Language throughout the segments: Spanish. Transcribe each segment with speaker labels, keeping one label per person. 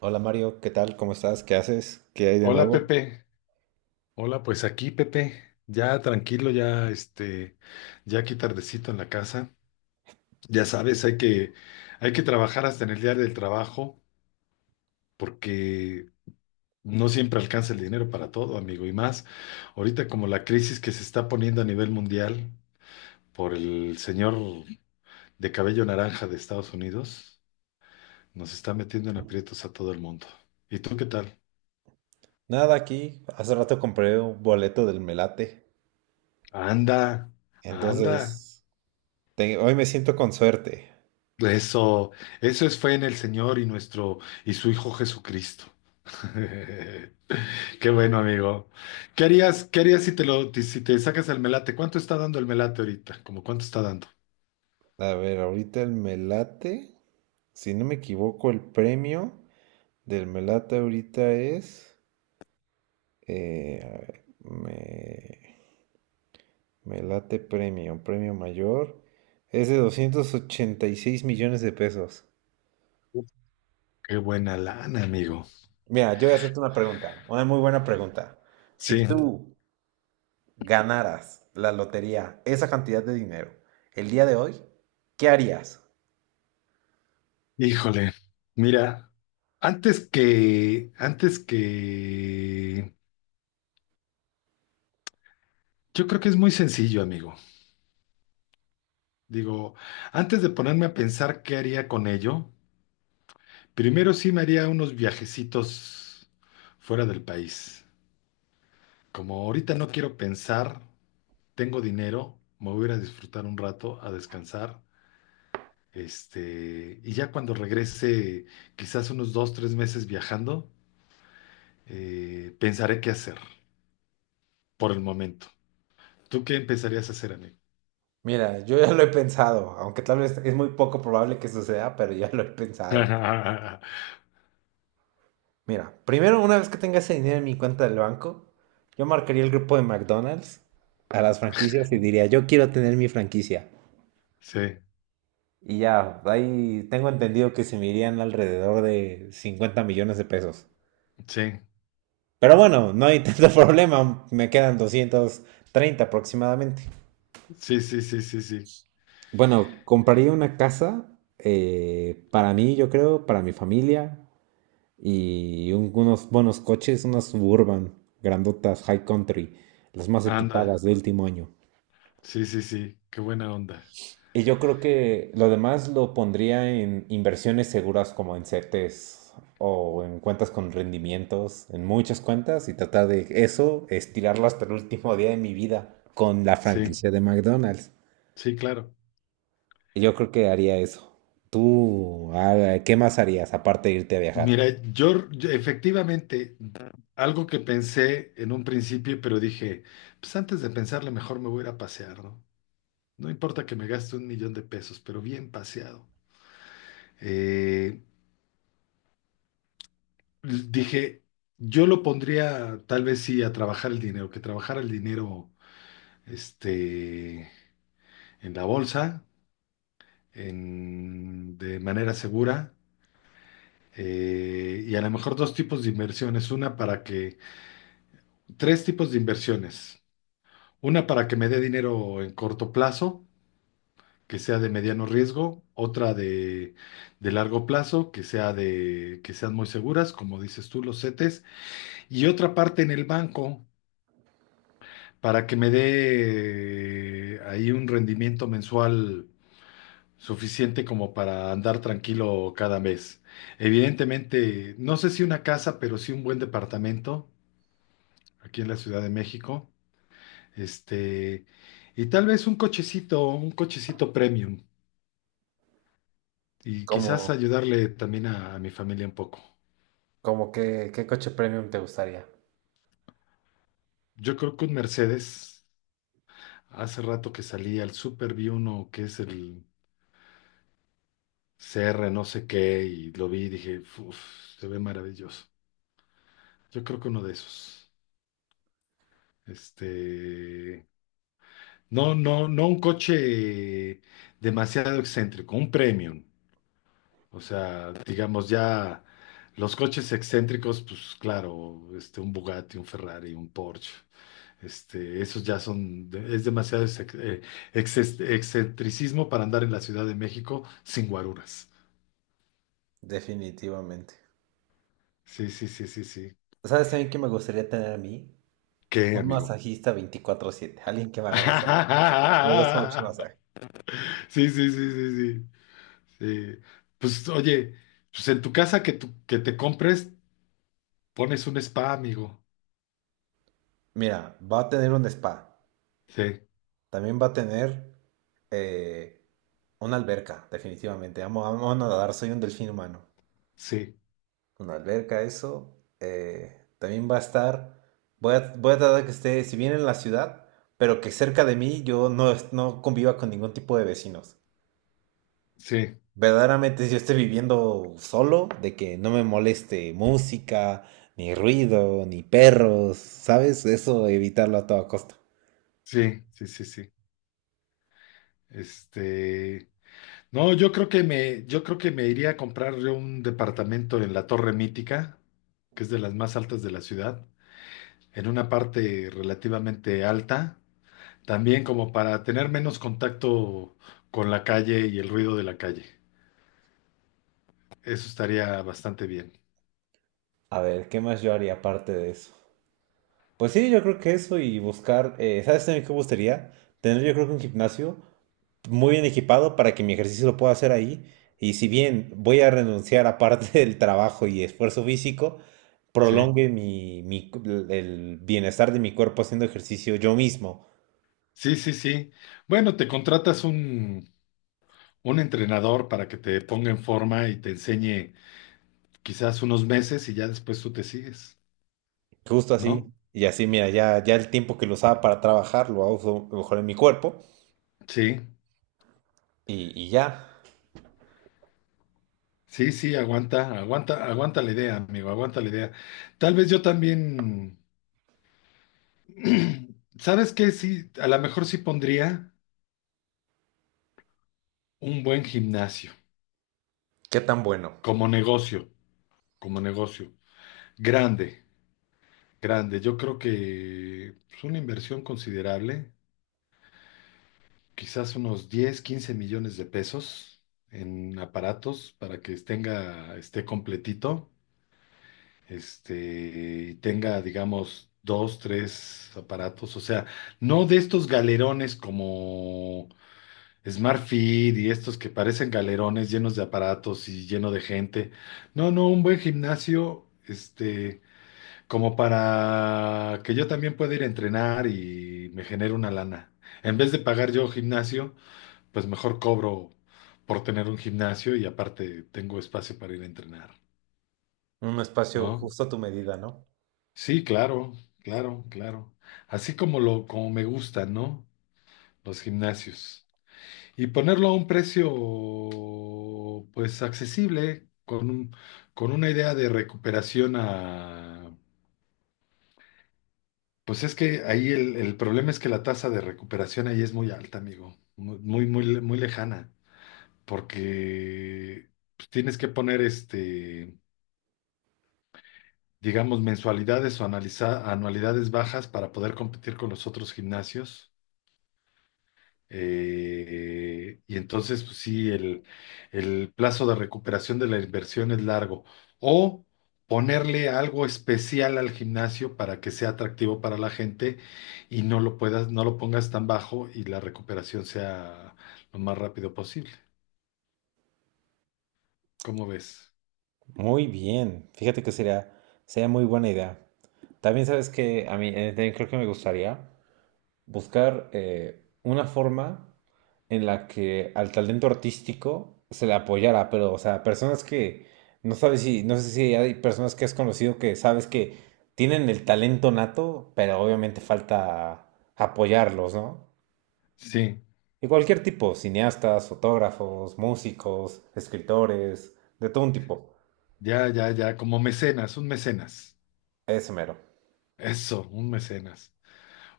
Speaker 1: Hola Mario, ¿qué tal? ¿Cómo estás? ¿Qué haces? ¿Qué hay de
Speaker 2: Hola
Speaker 1: nuevo?
Speaker 2: Pepe, hola pues aquí Pepe, ya tranquilo, ya aquí tardecito en la casa, ya sabes, hay que trabajar hasta en el día del trabajo, porque no siempre alcanza el dinero para todo, amigo, y más ahorita como la crisis que se está poniendo a nivel mundial por el señor de cabello naranja de Estados Unidos, nos está metiendo en aprietos a todo el mundo. ¿Y tú qué tal?
Speaker 1: Nada aquí. Hace rato compré un boleto del Melate.
Speaker 2: Anda, anda.
Speaker 1: Entonces, hoy me siento con suerte.
Speaker 2: Eso, eso es fe en el Señor y nuestro y su Hijo Jesucristo. Qué bueno, amigo. Qué harías si te lo, si te sacas el melate? ¿Cuánto está dando el melate ahorita? ¿Cómo cuánto está dando?
Speaker 1: A ver, ahorita el Melate, si no me equivoco, el premio del Melate ahorita es... a ver, me, Melate premio, premio mayor. Es de 286 millones de pesos.
Speaker 2: Uf, qué buena lana, amigo.
Speaker 1: Mira, yo voy a hacerte una pregunta, una muy buena pregunta. Si
Speaker 2: Sí,
Speaker 1: tú ganaras la lotería, esa cantidad de dinero, el día de hoy, ¿qué harías?
Speaker 2: híjole. Mira, antes que, antes que, yo creo que es muy sencillo, amigo. Digo, antes de ponerme a pensar qué haría con ello, primero sí me haría unos viajecitos fuera del país. Como ahorita no quiero pensar, tengo dinero, me voy a ir a disfrutar un rato, a descansar, este, y ya cuando regrese, quizás unos dos, tres meses viajando, pensaré qué hacer por el momento. ¿Tú qué empezarías a hacer, amigo?
Speaker 1: Mira, yo ya lo he pensado, aunque tal vez es muy poco probable que suceda, pero ya lo he pensado. Mira, primero, una vez que tenga ese dinero en mi cuenta del banco, yo marcaría el grupo de McDonald's a las franquicias y diría, yo quiero tener mi franquicia.
Speaker 2: Sí,
Speaker 1: Y ya, ahí tengo entendido que se me irían alrededor de 50 millones de pesos.
Speaker 2: sí,
Speaker 1: Pero bueno, no hay tanto problema, me quedan 230 aproximadamente.
Speaker 2: sí, sí, sí, sí, sí.
Speaker 1: Bueno, compraría una casa para mí, yo creo, para mi familia y unos buenos coches, unas Suburban grandotas, High Country, las más
Speaker 2: Anda,
Speaker 1: equipadas de último año.
Speaker 2: sí, sí, sí, qué buena onda.
Speaker 1: Y yo creo que lo demás lo pondría en inversiones seguras como en CETES o en cuentas con rendimientos, en muchas cuentas y tratar de eso, estirarlo hasta el último día de mi vida con la
Speaker 2: Sí,
Speaker 1: franquicia de McDonald's.
Speaker 2: sí, claro.
Speaker 1: Yo creo que haría eso. ¿Tú qué más harías aparte de irte a viajar?
Speaker 2: Mira, yo efectivamente algo que pensé en un principio, pero dije, pues antes de pensarle mejor me voy a ir a pasear, ¿no? No importa que me gaste 1 millón de pesos, pero bien paseado. Eh, dije, yo lo pondría tal vez sí a trabajar el dinero, que trabajara el dinero este, en la bolsa, de manera segura. Y a lo mejor dos tipos de inversiones, una para que, tres tipos de inversiones. Una para que me dé dinero en corto plazo, que sea de mediano riesgo, otra de largo plazo, que sea de, que sean muy seguras, como dices tú, los CETES, y otra parte en el banco para que me dé ahí un rendimiento mensual suficiente como para andar tranquilo cada mes. Evidentemente, no sé si una casa, pero sí un buen departamento aquí en la Ciudad de México. Este, y tal vez un cochecito premium. Y
Speaker 1: Como,
Speaker 2: quizás ayudarle también a mi familia un poco.
Speaker 1: como que, ¿qué coche premium te gustaría?
Speaker 2: Yo creo que un Mercedes, hace rato que salí al súper, vi uno que es el CR no sé qué y lo vi y dije, uff, se ve maravilloso. Yo creo que uno de esos. Este, no, no, no un coche demasiado excéntrico, un premium. O sea, digamos ya los coches excéntricos, pues claro, este, un Bugatti, un Ferrari, un Porsche. Este, esos ya son, es demasiado excentricismo para andar en la Ciudad de México sin guaruras.
Speaker 1: Definitivamente.
Speaker 2: Sí, sí, sí, sí, sí.
Speaker 1: ¿Sabes también que me gustaría tener a mí?
Speaker 2: ¿Qué,
Speaker 1: Un
Speaker 2: amigo?
Speaker 1: masajista 24/7, alguien que me haga masaje. Me gusta mucho el masaje.
Speaker 2: Sí, sí, sí, sí, sí. Sí. Pues oye, pues en tu casa que, que te compres, pones un spa, amigo.
Speaker 1: Mira, va a tener un spa,
Speaker 2: Sí,
Speaker 1: también va a tener eh, una alberca, definitivamente. Amo nadar, soy un delfín humano.
Speaker 2: sí,
Speaker 1: Una alberca, eso. También va a estar. Voy a tratar que esté, si bien en la ciudad, pero que cerca de mí yo no, no conviva con ningún tipo de vecinos.
Speaker 2: sí,
Speaker 1: Verdaderamente, si yo esté viviendo solo, de que no me moleste música, ni ruido, ni perros, ¿sabes? Eso evitarlo a toda costa.
Speaker 2: sí, sí, sí, sí. Este. No, yo creo que me, yo creo que me iría a comprar yo un departamento en la Torre Mítica, que es de las más altas de la ciudad, en una parte relativamente alta, también como para tener menos contacto con la calle y el ruido de la calle. Eso estaría bastante bien.
Speaker 1: A ver, ¿qué más yo haría aparte de eso? Pues sí, yo creo que eso y buscar. ¿Sabes también qué me gustaría? Tener yo creo que un gimnasio muy bien equipado para que mi ejercicio lo pueda hacer ahí. Y si bien voy a renunciar a parte del trabajo y esfuerzo físico,
Speaker 2: Sí,
Speaker 1: prolongue el bienestar de mi cuerpo haciendo ejercicio yo mismo,
Speaker 2: sí, sí, sí. Bueno, te contratas un entrenador para que te ponga en forma y te enseñe quizás unos meses y ya después tú te sigues,
Speaker 1: justo así.
Speaker 2: ¿no?
Speaker 1: Y así, mira, ya el tiempo que lo usaba para trabajar lo uso mejor en mi cuerpo
Speaker 2: Sí.
Speaker 1: y ya.
Speaker 2: Sí, sí, aguanta, aguanta, aguanta la idea, amigo, aguanta la idea. Tal vez yo también, ¿sabes qué? Sí, a lo mejor sí pondría un buen gimnasio,
Speaker 1: Qué tan bueno.
Speaker 2: como negocio, como negocio. Grande, grande. Yo creo que es una inversión considerable, quizás unos 10, 15 millones de pesos en aparatos para que tenga, esté completito. Este, y tenga, digamos, dos, tres aparatos, o sea, no de estos galerones como Smart Fit y estos que parecen galerones llenos de aparatos y lleno de gente. No, no, un buen gimnasio, este, como para que yo también pueda ir a entrenar y me genere una lana. En vez de pagar yo gimnasio, pues mejor cobro por tener un gimnasio y aparte tengo espacio para ir a entrenar,
Speaker 1: Un espacio
Speaker 2: ¿no?
Speaker 1: justo a tu medida, ¿no?
Speaker 2: Sí, claro, claro, claro. Así como lo, como me gustan, ¿no? Los gimnasios. Y ponerlo a un precio, pues, accesible, con un, con una idea de recuperación a... Pues es que ahí el problema es que la tasa de recuperación ahí es muy alta, amigo. Muy, muy, muy, muy lejana. Porque pues, tienes que poner este, digamos, mensualidades o anualidades bajas para poder competir con los otros gimnasios. Y entonces, pues sí, el plazo de recuperación de la inversión es largo. O ponerle algo especial al gimnasio para que sea atractivo para la gente y no lo puedas, no lo pongas tan bajo y la recuperación sea lo más rápido posible. ¿Cómo ves?
Speaker 1: Muy bien. Sería muy buena idea. También sabes que a mí también creo que me gustaría. Buscar una forma en la que al talento artístico se le apoyara, pero, o sea, personas que no sabes si, no sé si hay personas que has conocido que sabes que tienen el talento nato, pero obviamente falta apoyarlos, ¿no?
Speaker 2: Sí,
Speaker 1: Y cualquier tipo, cineastas, fotógrafos, músicos, escritores, de todo un tipo.
Speaker 2: ya, ya, ya, como mecenas, un mecenas.
Speaker 1: Ese mero.
Speaker 2: Eso, un mecenas.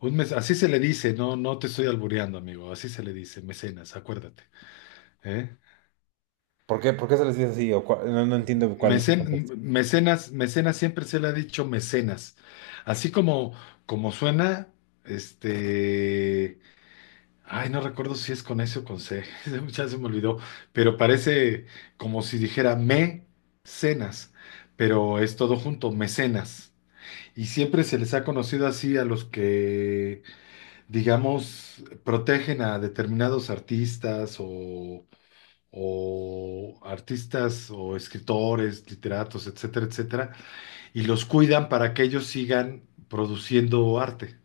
Speaker 2: Un mes, así se le dice, no, no te estoy albureando, amigo, así se le dice, mecenas, acuérdate. ¿Eh?
Speaker 1: ¿Por qué se les dice así? O no, no entiendo cuál es el contexto.
Speaker 2: Mecenas, mecenas siempre se le ha dicho mecenas. Así como, como suena, este. Ay, no recuerdo si es con S o con C, ya se me olvidó, pero parece como si dijera me cenas, pero es todo junto, mecenas. Y siempre se les ha conocido así a los que, digamos, protegen a determinados artistas o artistas o escritores, literatos, etcétera, etcétera y los cuidan para que ellos sigan produciendo arte.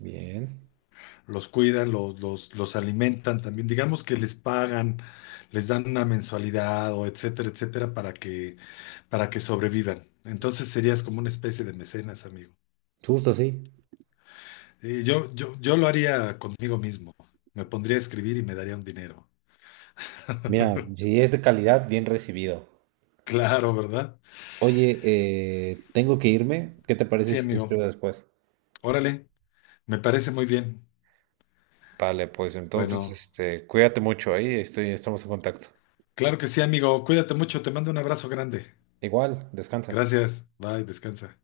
Speaker 1: Bien.
Speaker 2: Los cuidan, los alimentan también. Digamos que les pagan, les dan una mensualidad o etcétera, etcétera, para que sobrevivan. Entonces serías como una especie de mecenas, amigo.
Speaker 1: Justo así.
Speaker 2: Y yo lo haría conmigo mismo. Me pondría a escribir y me daría un dinero.
Speaker 1: Mira, si es de calidad, bien recibido.
Speaker 2: Claro, ¿verdad?
Speaker 1: Oye, tengo que irme. ¿Qué te parece
Speaker 2: Sí,
Speaker 1: si te
Speaker 2: amigo.
Speaker 1: escribo después?
Speaker 2: Órale, me parece muy bien.
Speaker 1: Vale, pues entonces,
Speaker 2: Bueno,
Speaker 1: cuídate mucho ahí, estamos en contacto.
Speaker 2: claro que sí, amigo. Cuídate mucho. Te mando un abrazo grande.
Speaker 1: Igual, descansa.
Speaker 2: Gracias. Bye, descansa.